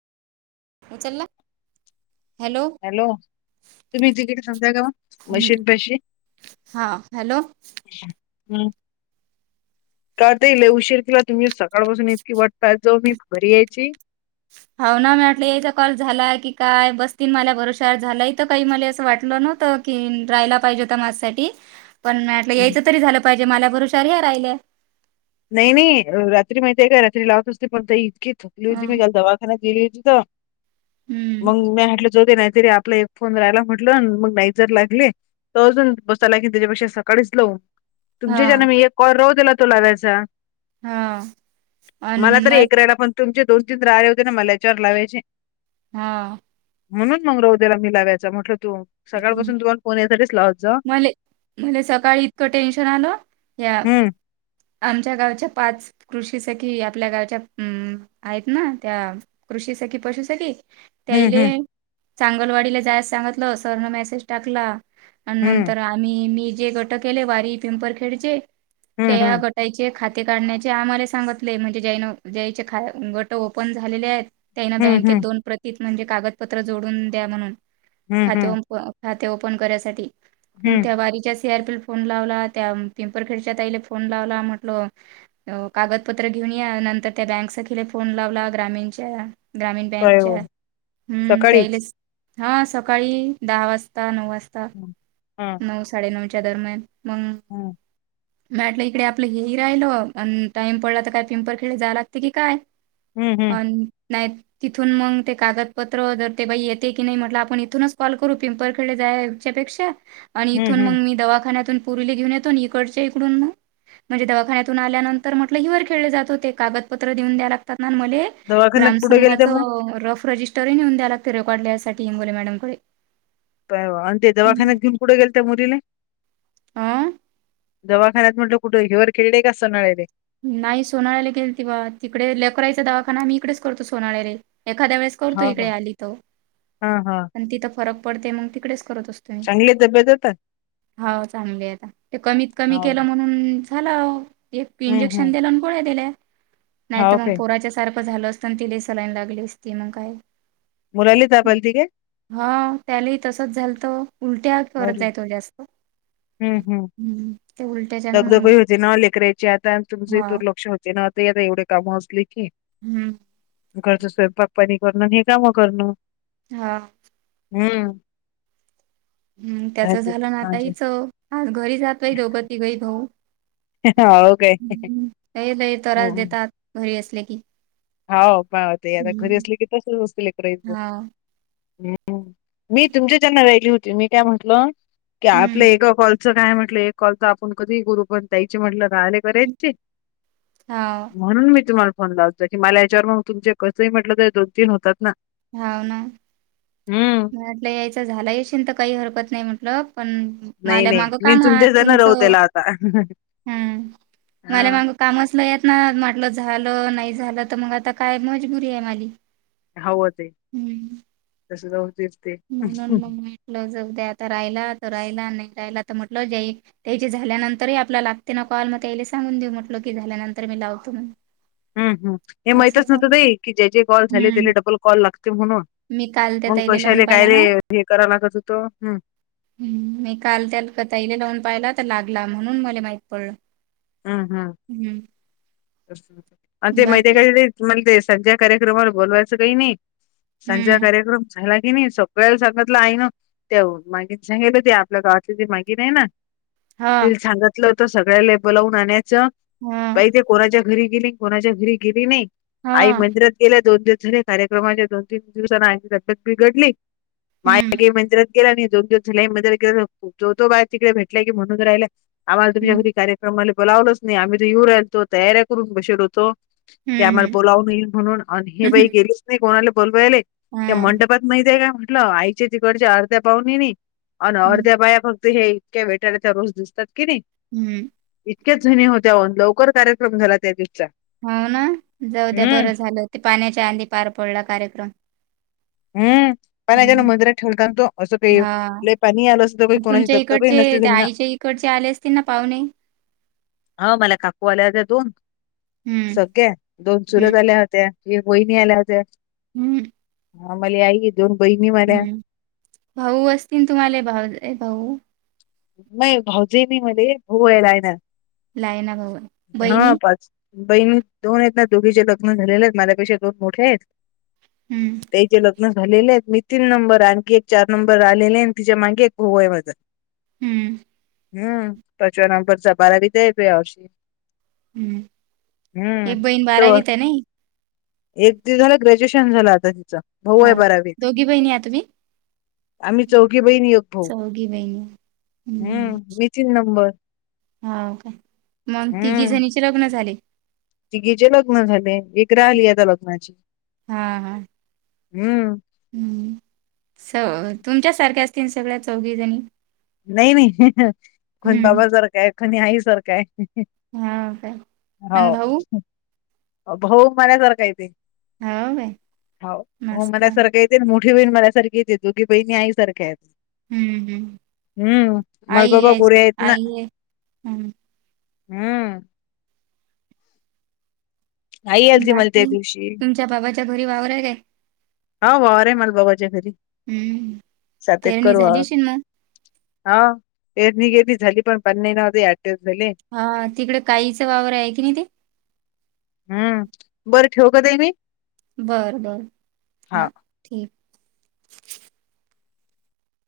उचलला. हॅलो तुम्ही तिकीट सांगताय, का वशी तशी. हा हॅलो. हम्म. का ती लई उशीर केला तुम्ही, सकाळपासून इतकी वाट पाहीत जाऊ मी घरी यायची. हाऊ ना मी म्हटलं याचा कॉल झाला की काय, बसतील माझ्या भरवशावर झालं इथ काही मला असं वाटलं नव्हतं. कि राहिला पाहिजे होता माझ्यासाठी, पण म्हटलं हम्म. याचा तरी झालं पाहिजे मला भरुशावर ह्या राहिल्या. नाही नाही रात्री माहिती आहे का रात्री लावत असते पण ती इतकी थकली होती मी काल दवाखान्यात. गेली होतं तर हम्म मंग मी हटलं जाऊ दे नाही तरी आपलं ये फोन राहायला म्हटलं मग नाही जर लागले तर अजून बसायला की त्याच्यापेक्षा सकाळीच लावू. तुमचे हा जनं मी एक कॉर राहू त्याला तो लावायचा. हा अन मला तर मग एक राहाला पण, तुमचे दोन तीन राहिलं होते ना मला याच्यावर लावायचे. हां. म्हणून मंगरुअलेला मी लागायचा म्हटलं तू सकाळपासून तु आन फोन यासाठीच लावत जा. मले मले सकाळी एवढं टेन्शन आलं या हम्म आमच्या गावाचे पाच कृषीसखी आपल्या गावच्या अम... आहेत ना त्या. कृषी सखी पशु सखी. त्या हम्म, इले हम्म, चांगलवाडीला जायास सांगितलं. सरन मेसेज टाकला आणि नंतर आ आणि मी जे गट केले, वारी पिंपरखेडचे हम्म, त्या हम्म, गट. त्यायचे खाते काढण्याचे आम्हाला सांगितले म्हणजे जैन ज्यायचे खाया गट ओपन झालेले आहेत. त्याना हम्म, बँकेत हम्म, दोन प्रतीत म्हणजे, कागदपत्र जोडून द्या म्हणून. हम्म, हम्म, खाते हम्म, खाते ओपन करायसाठी, हम्म. त्या वारीच्या सिआरपी. फोन लावला. त्या पिंपर खेडच्या ताईला फोन लावला म्हटलं. कागदपत्र घेऊन या नंतर त्या बँक सखिला फोन लावला ग्रामीणच्या ग्रामीण काय बँकच्या हो हम्म त्यायले सकाळीच? हा सब सकाळी दहा वाजता नऊ वाजता. हं, नऊ साडेनऊच्या दरम्यान मगं. हम्.. [inaudible] म्हटलं इकडे आपलं हे राहिल आणि टाइम पडला तर काय पिंपर खेळी जा लागते की काय. हं, हं, अन नायत. तिथून मग ते कागदपत्र जर ते बाई येते की नाही म्हटलं आपण इथूनच कॉल करू पिंपरखेडला जायच्या पेक्षा. आणि हं, इथून मग हं. मी दवाखान्यातून पोरीला घेऊन येतो आणि इकडच्या इकडुन म्हणजे दवाखान्यातून आल्यानंतर म्हटलं हिवर खेळले जात होते कागदपत्र देऊन द्या लागतात ना मले‌. दवाखान्यात कुठे गेलत्या ग्रामसंघाच मग? रफ रजिस्टरही नेऊन द्या लागते रेकॉर्ड लियसाठी हिंगोली मॅडम कडे. आणि ते दवाखान्यात घेऊन कुठे गेल त्या मी तिले. आं. दवाखान्यात म्हटलं कुठं हे वर खेळलेय का असंणार रे. नाही सोनाळ्याला गेल तेव्हा तिकडे लकराईचा दवाखाना मी इकडेच करतो सोनाळ्याला एखाद्या वेळेस करतो इकडे आली तर. हा हा. आणि तिथं फरक पडते मग तिकडेच करत असतो मी. चांगले तब्येत. हो चांगली आता ते कमीत कमी हाव केलं का? म्हणून झालं. एक हं, हं. इंजेक्शन दिलं आणि गोळ्या दिल्या हाव नाहीतर मग काय? पोराच्या सारखं झालं. पण ति ल सलाईन लागली असती मग काय. मुलाले ताप आलती काय? हा त्याला तसच झालंत उलट्या करत अरे! जाय तो जास्त. हं, हम ते उलट्याच्या ना मग जे न लेकरायचे आता तुमचे हा दुर्लक्ष होते न आ ते आता एवढे कामं असले की. हम्म. घरचं स्वयंपाक पनी करण हे कामं करणं. हा. हम्म. हं त्याचं झालं आता अच्छा. हीच आज घरी जातात दोघं तिघं भाऊ. हो काय हे लई त्रास देतात घरी असले की. हा घरी हम्म. असले की असाच असते लेकराचे. हाव. हम्म. मी तुमच्या च्यान राहिली होती मी काय म्हटल की आपलं हम्म. एका कॉलच तुमचं काय म्हटले कॉल तर आपण कधीही करू पण त्याची म्हटलं राहिले. बरेच ते हाव, म्हणून मी तुम्हाला फोन लावते. तर की याच्यावर मग कसंही म्हटलं तर दोन तीन होतात ना. हव ना. हम्म. मी म्हटलं यायचं झालंयशिन तर काही हरकत नाही म्हटलं पण. नाही मला नाही माग का मी महा तुमच्या च्यान राहू तुमचं त्याला आता हम्म, माल्या हा माग कामच नाही येत ना म्हटलं झालं नाही झालं त मग आता काय, मजबुरी आहे माझी. हवं ते हं. तस जाते. म्हणून मग म्हटलं जऊद्या आता राहिला तर राहिला नाही राहिला तर म्हटल जई. त्याची झाल्यानंतरही आपल्याला, लागते ना कॉल मग त्याला सांगून देऊ म्हटल की झाल्यानंतर मी लावतो मग. हम् हम हे माहितच नवतं दई की जे जे कॉल झाले हं. त्याला डबल कॉल लागते म्हणून. मी काल त्यात आईने. काय रे हे कराव लागत होतो हम्म. हम् मी काल त्या क तईले लावून पाहिला तर लागला म्हणून मला माहित पडलं हम् हम् हम्म, आणि ते माहिती बाकी काय? मला ते संध्या कार्यक्रमावर बोलवायचं काही नाही संध्या हम्म कार्यक्रम? सांगला की नाही सगळं सांगतलं आहे ना ते माग सांगितलं ते आपल्या गावात जे मागर आहे ना. हा तिले सांगितलं होतं सगळ्याला बोलवून आणायचं हा बाई ते. घरी गेली कोणाच्या घरी गेली नाही, हा आई मंदिरात गेल्या दोन दिवस झाले. कार्यक्रमाच्या दोन-तीन दिवसांनी आईची तब्येत बिघडली ंअअअक माय हम्म गेली मंदिरात. [unintelligible] जो जो बाय भेटले की, म्हणून राहिले की आम्हाला तुम्ही [unintelligible] हम्म आम्हाले तर बोलावलेच नाही, आम्ही येऊ राहिलो होतो तयार करून बसले होतो. की आम्हाला हम्म बोलाव नईल म्हणून हम्म, हे बाई गेलच नाही कोणाला बोलवायले त्या हा, मंडपात. माहितीे काय म्हटलं आयचे तिकडच्या अर्ध्या पाहणी नाही आणि हम्म, अर्ध्या पाया फक्त. हे इतक्या वेटायला त्या रोज दिसतात कि नाही. हम्म. इतक्याच जूणी होत्या न लवकर कार्यक्रम झाला त्या दिवचा. हो ना जाऊ द्या, बरं झालं ते पाहण्याच्या आधी पार पडला कार्यक्रम हम्म. काहीना गेला हम्म, मंदिरात ठेवला होता ना तो हा असते पाणी आलं नसतं कुणाची ही जास्त झाली नसती ना. कडचे आले असते ना पाहुणे. हा मला काकू आल्या होत्या दोन. हम्म सख्या, दोन हम्म चुलत आल्या होत्या एक वहिनी आल्या होत्या. हम्. हा मला आई दोन बहिणी मऱ्या. हम्म. भाऊ असतील तुम्हाला भाऊ भाऊ. नाही भाऊजे म मध्ये भाऊ वयला आहे ना, लायना भाऊ आहे. हा बहिणी पाच. बहिणी मी दोन आहेत ना, दोघीचे लग्न झालेले आहेत, माझ्यापेक्षा दोन मोठे आहेत. हम्म [unintelligible] झालेले आहेत मी तीन नंबर आणखी एक चार नंबर आलेले आणि तिच्या मागी एक होऊ आहे मझ. हम्म. हम्म पाचव्या नंबरचा बारावीत आहे यावर्षी. हम्म हम्म, एक बहीण तर. बारावीत आहे नाही? एक दि झालं ग्रॅज्युएशन झालं आता तिचं. भाऊ आहे हां. बारावीत दोघी बहिणी आहात तुम्ही? आम्ही चौघी बहिणी एक भाऊ. ही नई. हम्म मी तीन नंबर. हो का मग तिघी हम्म जणीचे लग्न झाले. तिघीचे लग्न झाले, एक राहिली आता लग्नाची. हां हां. हम्म. हम् स तुमच्या सारख्या असतील, सगळ्या चौघी जणी. नाही नाही कोण हम्म. बाबासारखं आहे कोणी आईसारखं आहे. हाव काय? आणि भाऊ? हो. भा हो मल्यासारखं येते हाव काय? हो, हो मल्यासारखं आहे ते. मोठी बहीण मलासारखीेच दोघी बहीणी आई सारख्या आहेत. हम्म, हम्म. हम्म.. महे आई बाबा आहे गोरे आहेते ना. आई आहे. हं. हम्म. आई आलती मला त्या बाकी दिवशी तुमच्या बाबाच्या घरी वावर आहे काय? हाव वावर आहे बाबाच्या घरी हम्म. सात पेरणी एकर झाली वावर. अशीन मग? हा येर नि गेली झाली पण पण नाही [unintelligible] आठ दिवस झाले. हा.. तिकडे काईच वावर आहे. की नाही ते, हम्म बरं ठेवू का ताई मी? बर बर हा ठीक.